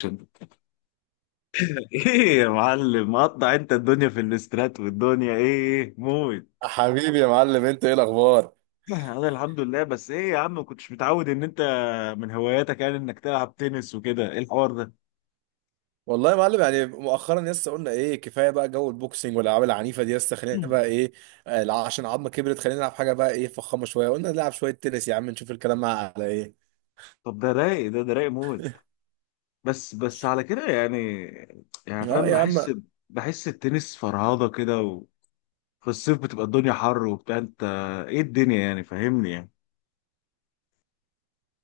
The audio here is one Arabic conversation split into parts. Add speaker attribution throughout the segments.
Speaker 1: عشان- ايه يا معلم مقطع؟ انت الدنيا في الاسترات والدنيا ايه، موت.
Speaker 2: حبيبي يا معلم، انت ايه الاخبار؟
Speaker 1: انا الحمد لله، بس ايه يا عم، ما كنتش متعود ان انت من هواياتك يعني انك تلعب تنس وكده. ايه الحوار ده؟
Speaker 2: والله يا معلم يعني مؤخرا لسه قلنا ايه كفايه بقى جو البوكسنج والالعاب العنيفه دي، لسه خلينا بقى ايه. آه، لا، عشان عظمه كبرت خلينا نلعب حاجه بقى ايه فخامه شويه، قلنا نلعب شويه تنس يا عم نشوف الكلام مع على ايه.
Speaker 1: طب ده رايق، ده رايق موت، بس بس على كده يعني. يعني
Speaker 2: اه
Speaker 1: فاهم،
Speaker 2: يا عم.
Speaker 1: بحس التنس فرهضة كده. وفي الصيف بتبقى الدنيا حر وبتاع. انت ايه الدنيا يعني، فاهمني يعني؟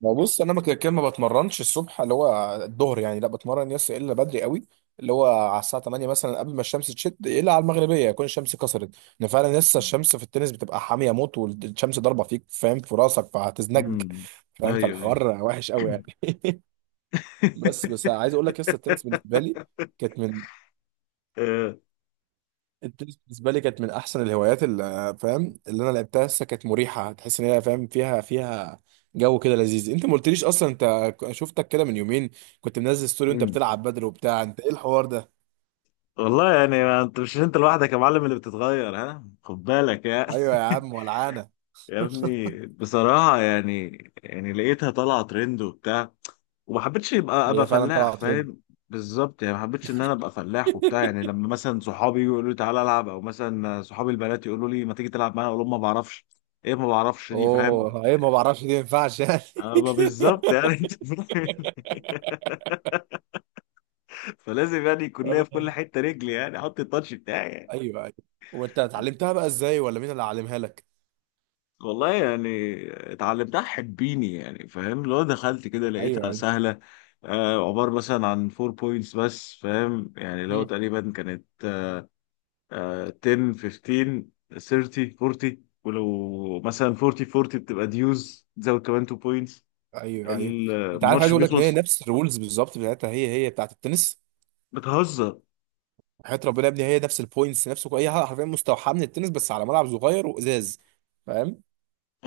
Speaker 2: ما بص انا ما كده كده ما بتمرنش الصبح اللي هو الظهر يعني، لا بتمرن يس الا بدري قوي، اللي هو على الساعه 8 مثلا قبل ما الشمس تشد، الا على المغربيه يكون الشمس كسرت. ان فعلا لسه الشمس في التنس بتبقى حاميه موت، والشمس ضاربه فيك فاهم في راسك فهتزنج.
Speaker 1: امم.
Speaker 2: فاهم،
Speaker 1: ايوه، ايوه.
Speaker 2: فالحوار وحش قوي يعني. بس عايز اقول لك لسه التنس بالنسبه لي كانت من.
Speaker 1: آه.
Speaker 2: التنس بالنسبه لي كانت من احسن الهوايات اللي فاهم اللي انا لعبتها، لسه كانت مريحه، تحس ان هي فاهم فيها فيها جو كده لذيذ. انت ما قلتليش اصلا انت، شفتك كده من يومين كنت منزل ستوري وانت بتلعب بدل وبتاع، انت ايه الحوار ده؟
Speaker 1: والله يعني، ما انت مش انت لوحدك يا معلم اللي بتتغير، ها خد بالك يا
Speaker 2: ايوه يا عم ولعانه.
Speaker 1: يا ابني بصراحة يعني لقيتها طالعة ترند وبتاع وما حبيتش يبقى ابقى
Speaker 2: هي فعلا
Speaker 1: فلاح،
Speaker 2: طلعت ترند.
Speaker 1: فاهم؟ بالظبط، يعني ما حبيتش ان انا ابقى فلاح وبتاع. يعني لما مثلا صحابي يقولوا لي تعالى العب، او مثلا صحابي البنات يقولوا لي ما تيجي تلعب معانا، اقول لهم ما بعرفش. ايه ما بعرفش دي، فاهم؟
Speaker 2: اوه، ايه ما بعرفش دي ما ينفعش يعني.
Speaker 1: ابقى بالظبط يعني. انت فاهم؟ فلازم يعني يكون ليا في كل
Speaker 2: آه.
Speaker 1: حتة رجلي، يعني احط التاتش بتاعي يعني.
Speaker 2: ايوه ايوه. وانت اتعلمتها بقى ازاي ولا مين اللي علمها لك؟
Speaker 1: والله يعني، اتعلمتها حبيني يعني، فاهم؟ لو دخلت كده
Speaker 2: ايوه
Speaker 1: لقيتها
Speaker 2: ايوه.
Speaker 1: سهلة. آه، عبارة مثلا عن 4 بوينتس بس، فاهم؟ يعني لو
Speaker 2: مم.
Speaker 1: تقريبا كانت آه 10 15 30 40، ولو مثلا 40 40 بتبقى ديوز، تزود كمان 2 بوينتس
Speaker 2: ايوه ايوه. انت عارف عايز
Speaker 1: الماتش
Speaker 2: اقول لك ان هي
Speaker 1: بيخلص.
Speaker 2: نفس الرولز بالظبط بتاعتها هي هي بتاعت التنس.
Speaker 1: بتهزر؟
Speaker 2: حياة ربنا يا ابني هي نفس البوينتس نفس هي حرفيا مستوحاة من التنس بس على ملعب صغير وازاز. فاهم،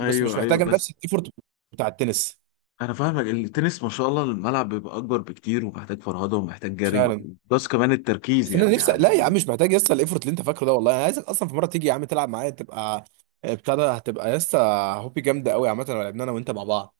Speaker 2: بس مش
Speaker 1: ايوه،
Speaker 2: محتاجة
Speaker 1: بس.
Speaker 2: نفس الايفورت بتاع التنس.
Speaker 1: انا فاهمك، التنس ما شاء الله الملعب بيبقى اكبر بكتير ومحتاج فرهده ومحتاج جري،
Speaker 2: فعلا.
Speaker 1: بس كمان التركيز
Speaker 2: بس انا
Speaker 1: يعني
Speaker 2: نفسي لا يا عم،
Speaker 1: يعني
Speaker 2: مش محتاج يسطا الايفورت اللي انت فاكره ده، والله انا عايزك اصلا في مرة تيجي يا عم تلعب معايا تبقى آه، بتاع ده هتبقى يسطا هوبي جامدة قوي عامة لو لعبنا انا وانت مع بعض.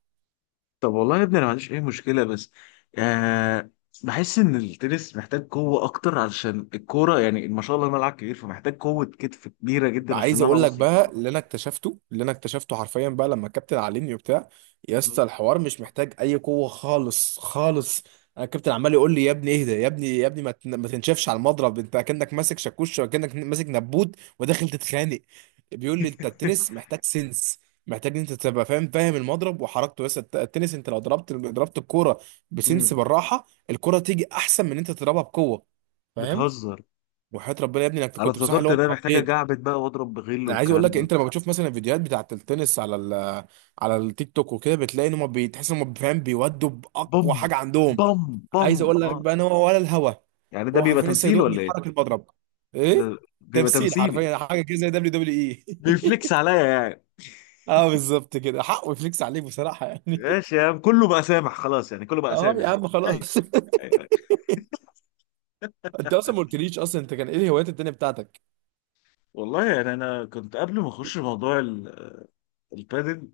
Speaker 1: طب والله يا ابني انا ما عنديش اي مشكله، بس آه، بحس ان التنس محتاج قوه اكتر علشان الكوره، يعني ما شاء الله الملعب كبير، فمحتاج قوه كتف كبيره جدا
Speaker 2: عايز
Speaker 1: عشان انا
Speaker 2: اقول لك
Speaker 1: اوصل
Speaker 2: بقى
Speaker 1: الكوره.
Speaker 2: اللي انا اكتشفته حرفيا بقى لما الكابتن علمني وبتاع، يا اسطى الحوار مش محتاج اي قوه خالص خالص. انا الكابتن عمال يقول لي يا ابني اهدى يا ابني يا ابني ما تنشفش على المضرب، انت كانك ماسك شاكوش وكانك ماسك نبوت وداخل تتخانق. بيقول لي انت التنس محتاج سنس، محتاج ان انت تبقى فاهم المضرب وحركته، بس التنس انت لو ضربت الكوره بسنس
Speaker 1: امم.
Speaker 2: بالراحه الكوره تيجي احسن من ان انت تضربها بقوه. فاهم.
Speaker 1: بتهزر؟
Speaker 2: وحياة ربنا يا ابني انك
Speaker 1: انا
Speaker 2: كنت بصراحه اللي
Speaker 1: افتكرت
Speaker 2: هو
Speaker 1: ده محتاجه
Speaker 2: اتخضيت.
Speaker 1: جعبت بقى واضرب بغل
Speaker 2: انا عايز اقول
Speaker 1: والكلام
Speaker 2: لك
Speaker 1: ده.
Speaker 2: انت لما بتشوف مثلا الفيديوهات بتاعت التنس على على التيك توك وكده بتلاقي ان هم بتحس ان هم فاهم بيودوا
Speaker 1: بم.
Speaker 2: باقوى حاجه عندهم.
Speaker 1: بم. بم.
Speaker 2: عايز اقول لك
Speaker 1: اه
Speaker 2: بقى ان هو ولا الهوا.
Speaker 1: يعني ده
Speaker 2: هو
Speaker 1: بيبقى
Speaker 2: حرفيا لسه
Speaker 1: تمثيل
Speaker 2: يدوق
Speaker 1: ولا
Speaker 2: بيحرك
Speaker 1: ايه؟
Speaker 2: المضرب. ايه.
Speaker 1: ده بيبقى
Speaker 2: تمثيل
Speaker 1: تمثيلي؟
Speaker 2: حرفيا حاجه كده زي دبليو دبليو اي.
Speaker 1: بيفليكس عليا يعني؟
Speaker 2: اه بالظبط كده حقه يفليكس عليك بصراحه يعني.
Speaker 1: ماشي يا عم، كله بقى سامح، خلاص يعني، كله بقى
Speaker 2: اه
Speaker 1: سامح
Speaker 2: يا
Speaker 1: يعني.
Speaker 2: عم
Speaker 1: ايوه.
Speaker 2: خلاص.
Speaker 1: أيوة. أيوة.
Speaker 2: انت اصلا ما قلتليش اصلا، انت كان ايه الهوايات التانيه بتاعتك؟
Speaker 1: والله يعني انا كنت قبل ما اخش موضوع البادل،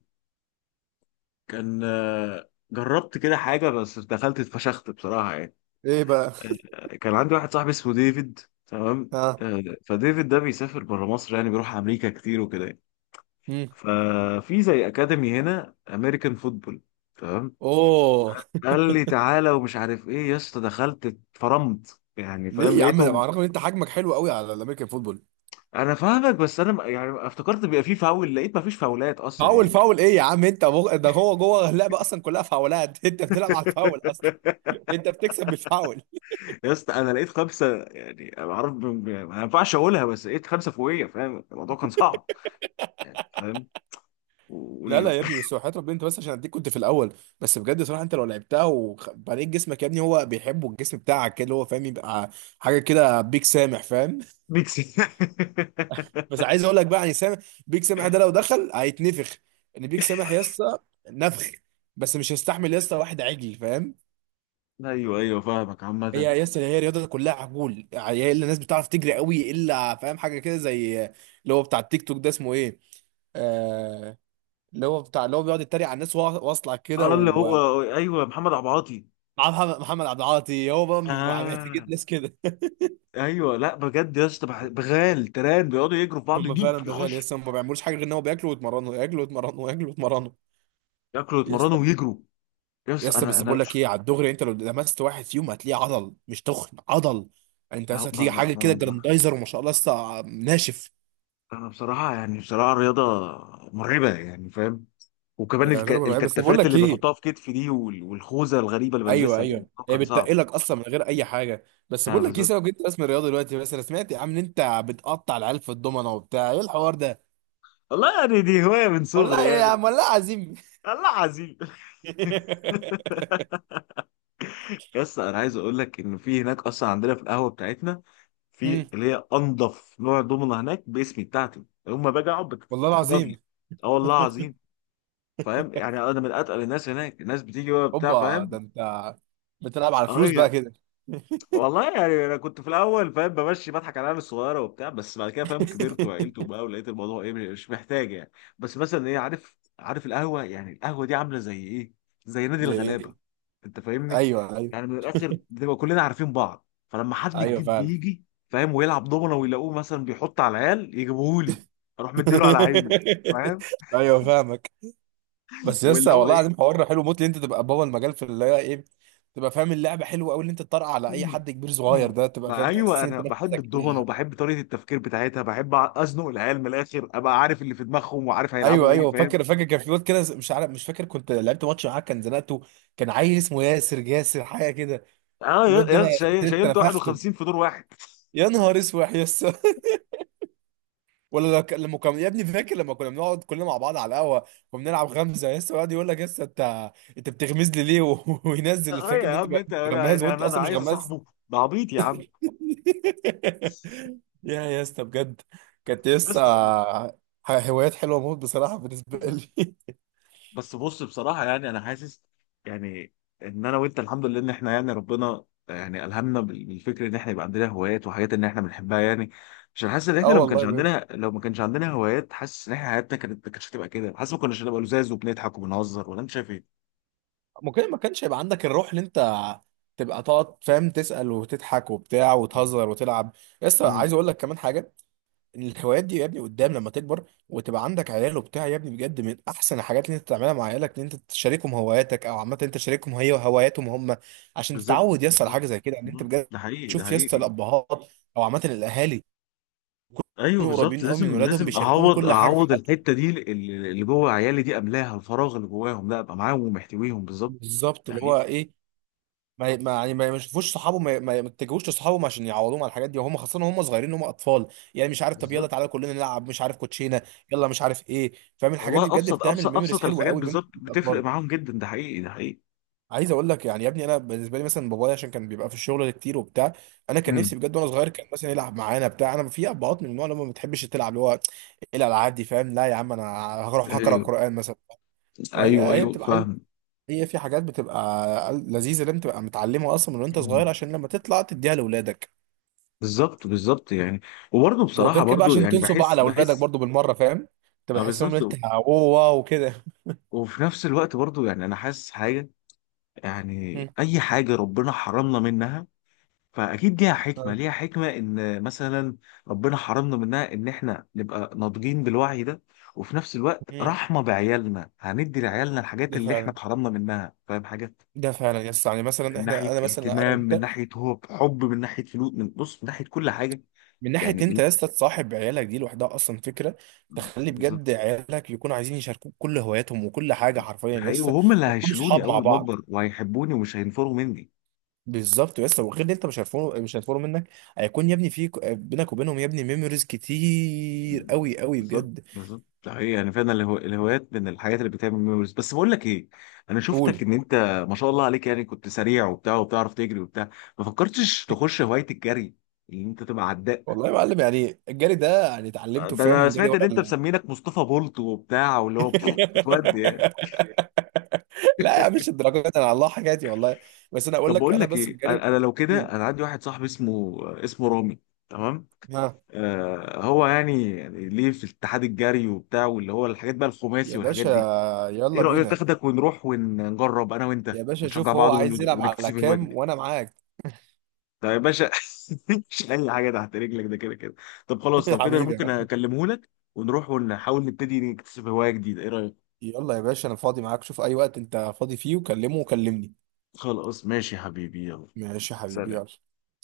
Speaker 1: كان جربت كده حاجة بس دخلت اتفشخت بصراحة يعني.
Speaker 2: ايه بقى؟
Speaker 1: كان عندي واحد صاحبي اسمه ديفيد. تمام.
Speaker 2: ها.
Speaker 1: فديفيد ده بيسافر بره مصر، يعني بيروح أمريكا كتير وكده يعني.
Speaker 2: مم.
Speaker 1: ففي زي أكاديمي هنا أمريكان فوتبول. تمام.
Speaker 2: اوه.
Speaker 1: قال لي تعالى ومش عارف إيه، يا اسطى دخلت اتفرمت يعني، فاهم؟
Speaker 2: ليه يا عم على
Speaker 1: لقيته.
Speaker 2: الرغم ان انت حجمك حلو قوي على الامريكان فوتبول؟
Speaker 1: أنا فاهمك، بس يعني افتكرت بيبقى فيه فاول، لقيت مفيش فاولات أصلا
Speaker 2: فاول
Speaker 1: يعني.
Speaker 2: فاول ايه يا عم انت ده هو جوه اللعبه اصلا كلها فاولات. انت بتلعب على الفاول اصلا. انت بتكسب بالفاول.
Speaker 1: يا اسطى انا لقيت خمسه، يعني انا عارف ما ينفعش اقولها، بس لقيت خمسه فوقيه، فاهم الموضوع كان صعب. فاهم؟
Speaker 2: لا لا
Speaker 1: وال-
Speaker 2: يا ابني، بس وحياة ربنا انت بس عشان اديك كنت في الاول. بس بجد صراحه انت لو لعبتها وبنيت جسمك يا ابني، هو بيحبه الجسم بتاعك كده اللي هو فاهم يبقى حاجه كده بيك سامح فاهم.
Speaker 1: ميكس.
Speaker 2: بس عايز اقول لك بقى يعني سامح، بيك سامح ده لو دخل هيتنفخ، ان بيك سامح يا اسطى نفخ، بس مش هيستحمل يا اسطى واحد عجل فاهم.
Speaker 1: ايوه، ايوه، فاهمك
Speaker 2: هي
Speaker 1: عامه.
Speaker 2: يا اسطى هي الرياضه كلها عجول يعني، هي الا الناس بتعرف تجري قوي الا فاهم حاجه كده زي اللي هو بتاع التيك توك ده اسمه ايه. آه، اللي هو بتاع اللي هو بيقعد يتريق على الناس وهو واصلع
Speaker 1: اه
Speaker 2: كده
Speaker 1: اللي
Speaker 2: ومعاه
Speaker 1: هو ايوه محمد عبعاطي.
Speaker 2: محمد عبد العاطي، هو بقى بيبقى محتاجين
Speaker 1: اه.
Speaker 2: ناس كده.
Speaker 1: ايوه، لا بجد يا اسطى، بغال تران بيقعدوا يجروا في بعض،
Speaker 2: هم
Speaker 1: يجيب
Speaker 2: فعلا بغالي
Speaker 1: يخش.
Speaker 2: يس، هم ما بيعملوش حاجه غير ان هو بياكلوا ويتمرنوا، ياكلوا ويتمرنوا، ياكلوا ويتمرنوا.
Speaker 1: ياكلوا
Speaker 2: يس.
Speaker 1: يتمرنوا ويجروا. يا اسطى،
Speaker 2: يس.
Speaker 1: انا
Speaker 2: بس
Speaker 1: انا
Speaker 2: بقول لك ايه على الدغري، انت لو لمست واحد فيهم هتلاقيه عضل مش تخن عضل. انت
Speaker 1: ما
Speaker 2: بس
Speaker 1: ما
Speaker 2: هتلاقيه حاجه كده
Speaker 1: ما ما-
Speaker 2: جراندايزر وما شاء الله لسه ناشف.
Speaker 1: انا بصراحه يعني، بصراحه الرياضه مرعبه يعني، فاهم؟ وكمان
Speaker 2: يا رضا بقول لك ايه، بس بقول
Speaker 1: الكتافات
Speaker 2: لك
Speaker 1: اللي بيحطوها
Speaker 2: ايه.
Speaker 1: في كتفي دي، والخوذه الغريبه اللي
Speaker 2: ايوه
Speaker 1: بلبسها دي،
Speaker 2: ايوه،
Speaker 1: الموضوع
Speaker 2: هي
Speaker 1: كان صعب
Speaker 2: بتتقلك اصلا من غير اي حاجه. بس
Speaker 1: يعني.
Speaker 2: بقول لك ايه
Speaker 1: بالظبط.
Speaker 2: سبب انت رسم الرياضه دلوقتي، بس انا سمعت يا عم ان انت بتقطع العيال في الضمنه وبتاع، ايه الحوار ده؟
Speaker 1: والله يعني دي هوايه من صغري
Speaker 2: والله يا
Speaker 1: يعني.
Speaker 2: عم والله عظيم.
Speaker 1: الله عظيم. يس، انا عايز اقول لك ان في هناك اصلا عندنا في القهوه بتاعتنا،
Speaker 2: مم.
Speaker 1: في اللي هي انضف نوع دومنه هناك باسمي بتاعتي، يوم باجي اقعد
Speaker 2: والله
Speaker 1: بتحضر لي.
Speaker 2: العظيم.
Speaker 1: اه والله عظيم. فاهم يعني، انا من اتقل الناس هناك، الناس بتيجي بقى بتاع،
Speaker 2: هوبا، ده
Speaker 1: فاهم؟
Speaker 2: انت بتلعب على الفلوس
Speaker 1: اه.
Speaker 2: بقى كده؟
Speaker 1: والله يعني، انا كنت في الاول فاهم بمشي بضحك على العيال الصغيره وبتاع، بس بعد كده فاهم كبرت وعقلت وبقى، ولقيت الموضوع ايه مش محتاج يعني. بس مثلا ايه، عارف القهوه يعني، القهوه دي عامله زي ايه؟ زي نادي
Speaker 2: زي
Speaker 1: الغلابه.
Speaker 2: ايه؟
Speaker 1: انت فاهمني؟
Speaker 2: ايوه ايوه.
Speaker 1: يعني من الاخر بنبقى كلنا عارفين بعض، فلما حد
Speaker 2: ايوه
Speaker 1: جديد
Speaker 2: فعلا.
Speaker 1: بيجي فاهم ويلعب دومنه، ويلاقوه مثلا بيحط على العيال يجيبوهولي، اروح مديله على عينه، فاهم؟
Speaker 2: ايوه فاهمك. بس
Speaker 1: واللي
Speaker 2: لسه
Speaker 1: هو
Speaker 2: والله العظيم
Speaker 1: ايه.
Speaker 2: حوار حلو موت ان انت تبقى بابا المجال في اللي هي ايه، تبقى فاهم اللعبه حلوه قوي ان انت تطرق على اي حد كبير صغير ده، تبقى
Speaker 1: ما
Speaker 2: فاهم تحس
Speaker 1: ايوه،
Speaker 2: ان انت
Speaker 1: انا بحب
Speaker 2: نفسك.
Speaker 1: الدومنه وبحب طريقه التفكير بتاعتها، بحب ازنق العيال من الاخر، ابقى عارف اللي في دماغهم وعارف
Speaker 2: ايوه
Speaker 1: هيلعبوا ايه،
Speaker 2: ايوه.
Speaker 1: فاهم؟
Speaker 2: فاكر فاكر كان في وقت كده مش عارف مش فاكر كنت لعبت ماتش معاه كان زنقته، كان عيل اسمه ياسر جاسر حاجه كده.
Speaker 1: اه
Speaker 2: الواد ده انا انت
Speaker 1: شايلت
Speaker 2: نفخته.
Speaker 1: 51 في دور واحد.
Speaker 2: يا نهار اسود يا اسطى. ولا لما كان يا ابني فاكر لما كنا بنقعد كلنا مع بعض على القهوه وبنلعب غمزه يا اسطى يقعد يقول لك يا اسطى انت انت بتغمز لي ليه وينزل
Speaker 1: اه
Speaker 2: فاكر
Speaker 1: يا
Speaker 2: ان انت
Speaker 1: عم انت، انا
Speaker 2: غماز
Speaker 1: يعني
Speaker 2: وانت
Speaker 1: انا
Speaker 2: اصلا مش
Speaker 1: عايز
Speaker 2: غماز.
Speaker 1: اصاحبه، ده عبيط يا عم.
Speaker 2: يا اسطى بجد، كانت
Speaker 1: يا
Speaker 2: لسه
Speaker 1: اسطى،
Speaker 2: هوايات حلوه موت بصراحه بالنسبه لي.
Speaker 1: بس بص بصراحة يعني أنا حاسس. يعني إن أنا وأنت الحمد لله إن إحنا يعني ربنا يعني ألهمنا بالفكر إن إحنا يبقى عندنا هوايات وحاجات إن إحنا بنحبها يعني. عشان حاسس إن إحنا
Speaker 2: اه والله بجد.
Speaker 1: لو ما كانش عندنا هوايات، حاسس إن إحنا حياتنا كانت ما كانتش هتبقى كده، حاسس ما كناش هنبقى لزاز وبنضحك وبنهزر، ولا أنت شايف إيه؟
Speaker 2: ممكن ما كانش يبقى عندك الروح اللي انت تبقى تقعد فاهم تسال وتضحك وبتاع وتهزر وتلعب. لسه
Speaker 1: امم.
Speaker 2: عايز اقول لك كمان حاجه. إن الهوايات دي يا ابني قدام لما تكبر وتبقى عندك عيال وبتاع يا ابني، بجد من احسن الحاجات اللي انت تعملها مع عيالك ان انت تشاركهم هواياتك، او عامه انت تشاركهم هي هواياتهم هم. عشان
Speaker 1: بالظبط،
Speaker 2: تتعود يسطا على
Speaker 1: بالظبط.
Speaker 2: حاجه زي كده ان انت
Speaker 1: مم.
Speaker 2: بجد
Speaker 1: ده حقيقي، ده
Speaker 2: تشوف يسطا
Speaker 1: حقيقي.
Speaker 2: الابهات او عامه الاهالي
Speaker 1: ايوه
Speaker 2: يكونوا
Speaker 1: بالظبط،
Speaker 2: قريبين قوي من
Speaker 1: لازم
Speaker 2: ولادهم
Speaker 1: لازم
Speaker 2: بيشاركوهم
Speaker 1: اعوض
Speaker 2: كل حاجه في
Speaker 1: اعوض
Speaker 2: حياتهم.
Speaker 1: الحته دي اللي جوه عيالي دي، املاها الفراغ اللي جواهم، لا ابقى معاهم ومحتويهم بالظبط.
Speaker 2: بالظبط
Speaker 1: ده
Speaker 2: اللي
Speaker 1: حقيقي.
Speaker 2: هو ايه، ما يعني ما يشوفوش صحابهم ما يتجهوش لصحابهم عشان يعوضوهم على الحاجات دي، وهم خاصه وهم صغيرين هم اطفال. يعني مش عارف طب يلا
Speaker 1: بالظبط.
Speaker 2: تعالى كلنا نلعب مش عارف كوتشينه، يلا مش عارف ايه فاهم، الحاجات دي
Speaker 1: والله
Speaker 2: بجد
Speaker 1: ابسط
Speaker 2: بتعمل
Speaker 1: ابسط
Speaker 2: ميموريز
Speaker 1: ابسط
Speaker 2: حلوه
Speaker 1: الحاجات
Speaker 2: قوي بين
Speaker 1: بالظبط، بتفرق
Speaker 2: الاطفال.
Speaker 1: معاهم جدا. ده حقيقي، ده حقيقي.
Speaker 2: عايز اقول لك يعني يا ابني انا بالنسبه لي مثلا بابايا عشان كان بيبقى في الشغل كتير وبتاع، انا كان
Speaker 1: امم.
Speaker 2: نفسي بجد وانا صغير كان مثلا يلعب معانا بتاع، انا في ابهات من النوع اللي هم ما بتحبش تلعب اللي هو إيه الالعاب دي فاهم. لا يا عم انا هروح اقرا
Speaker 1: ايوه،
Speaker 2: قران مثلا.
Speaker 1: ايوه.
Speaker 2: فهي هي
Speaker 1: ايوه
Speaker 2: بتبقى عايزه،
Speaker 1: فاهم.
Speaker 2: هي في حاجات بتبقى لذيذه لازم تبقى متعلمها اصلا من وانت
Speaker 1: مم.
Speaker 2: صغير عشان لما تطلع تديها لاولادك.
Speaker 1: بالظبط، بالظبط يعني. وبرضه بصراحه
Speaker 2: وغير كده بقى
Speaker 1: برضه
Speaker 2: عشان
Speaker 1: يعني،
Speaker 2: تنسوا بقى
Speaker 1: بحس
Speaker 2: على اولادك
Speaker 1: بحس
Speaker 2: برضو بالمره فاهم، تبقى
Speaker 1: اه
Speaker 2: تحس ان انت
Speaker 1: بالظبط.
Speaker 2: اوه واو كده.
Speaker 1: وفي نفس الوقت برضه يعني انا حاسس حاجه، يعني
Speaker 2: مم.
Speaker 1: اي حاجه ربنا حرمنا منها، فاكيد ليها
Speaker 2: آه.
Speaker 1: حكمه، ليها حكمه ان مثلا ربنا حرمنا منها، ان احنا نبقى ناضجين بالوعي ده. وفي نفس الوقت
Speaker 2: مم.
Speaker 1: رحمه بعيالنا، هندي لعيالنا الحاجات
Speaker 2: ده
Speaker 1: اللي احنا
Speaker 2: فعلا.
Speaker 1: اتحرمنا منها، فاهم حاجه؟
Speaker 2: ده فعلا يا اسطى يعني مثلا
Speaker 1: من
Speaker 2: احنا
Speaker 1: ناحيه
Speaker 2: انا مثلا انا
Speaker 1: اهتمام، من
Speaker 2: وانت،
Speaker 1: ناحيه هو حب، من ناحيه فلوس، من بص، من ناحيه كل حاجه.
Speaker 2: من ناحيه
Speaker 1: يعني
Speaker 2: إن انت يا
Speaker 1: إيه؟
Speaker 2: اسطى تصاحب عيالك دي لوحدها اصلا فكره. تخلي
Speaker 1: بالظبط،
Speaker 2: بجد عيالك يكونوا عايزين يشاركوك كل هواياتهم وكل حاجه حرفيا
Speaker 1: ده
Speaker 2: يا
Speaker 1: حقيقي.
Speaker 2: اسطى
Speaker 1: وهم اللي
Speaker 2: وكل
Speaker 1: هيشيلوني
Speaker 2: صحاب مع
Speaker 1: اول ما
Speaker 2: بعض.
Speaker 1: اكبر وهيحبوني ومش هينفروا مني.
Speaker 2: بالظبط، بس وغير ان انت مش هيفرقوا مش هيفرقوا منك، هيكون يا ابني في بينك وبينهم يا ابني ميموريز كتير قوي قوي
Speaker 1: بالظبط،
Speaker 2: بجد.
Speaker 1: بالظبط. ده حقيقي يعني فعلا الهوايات من الحاجات اللي بتعمل ميموريز. بس بقول لك ايه، انا شفتك
Speaker 2: قول.
Speaker 1: ان انت ما شاء الله عليك يعني كنت سريع وبتاع وبتعرف تجري وبتاع، ما فكرتش تخش هوايه الجري؟ ان انت تبقى عداء.
Speaker 2: والله يا معلم يعني الجري ده يعني اتعلمته
Speaker 1: ده انا
Speaker 2: فاهم جري
Speaker 1: سمعت ان انت
Speaker 2: ولا.
Speaker 1: مسمينك مصطفى بولت وبتاع واللي هو بتودي.
Speaker 2: لا يا عم، مش الدرجات دي، انا على الله حكايتي والله. بس انا اقول
Speaker 1: طب
Speaker 2: لك
Speaker 1: بقول
Speaker 2: انا
Speaker 1: لك
Speaker 2: بس
Speaker 1: ايه،
Speaker 2: الجري.
Speaker 1: انا لو كده،
Speaker 2: قول.
Speaker 1: انا عندي واحد صاحبي اسمه رامي. تمام.
Speaker 2: ها.
Speaker 1: آه، هو يعني ليه في اتحاد الجري وبتاع، واللي هو الحاجات بقى
Speaker 2: يا
Speaker 1: الخماسي والحاجات
Speaker 2: باشا
Speaker 1: دي. ايه
Speaker 2: يلا
Speaker 1: رأيك
Speaker 2: بينا.
Speaker 1: تاخدك ونروح ونجرب انا
Speaker 2: يا
Speaker 1: وانت
Speaker 2: باشا
Speaker 1: ونشجع
Speaker 2: شوف هو
Speaker 1: بعض
Speaker 2: عايز يلعب على
Speaker 1: ونكتسب الهوايه
Speaker 2: كام
Speaker 1: دي؟
Speaker 2: وانا معاك.
Speaker 1: طب يا باشا. مش اي حاجه تحت رجلك، ده كده كده. طب خلاص، لو كده انا
Speaker 2: حبيبي،
Speaker 1: ممكن اكلمه لك، ونروح ونحاول نبتدي نكتسب هوايه جديده. ايه رأيك؟
Speaker 2: يلا يا باشا انا فاضي معاك شوف اي وقت انت فاضي فيه وكلمه، وكلمني.
Speaker 1: خلاص ماشي يا حبيبي، يلا.
Speaker 2: ماشي يا حبيبي
Speaker 1: سلام.
Speaker 2: يلا.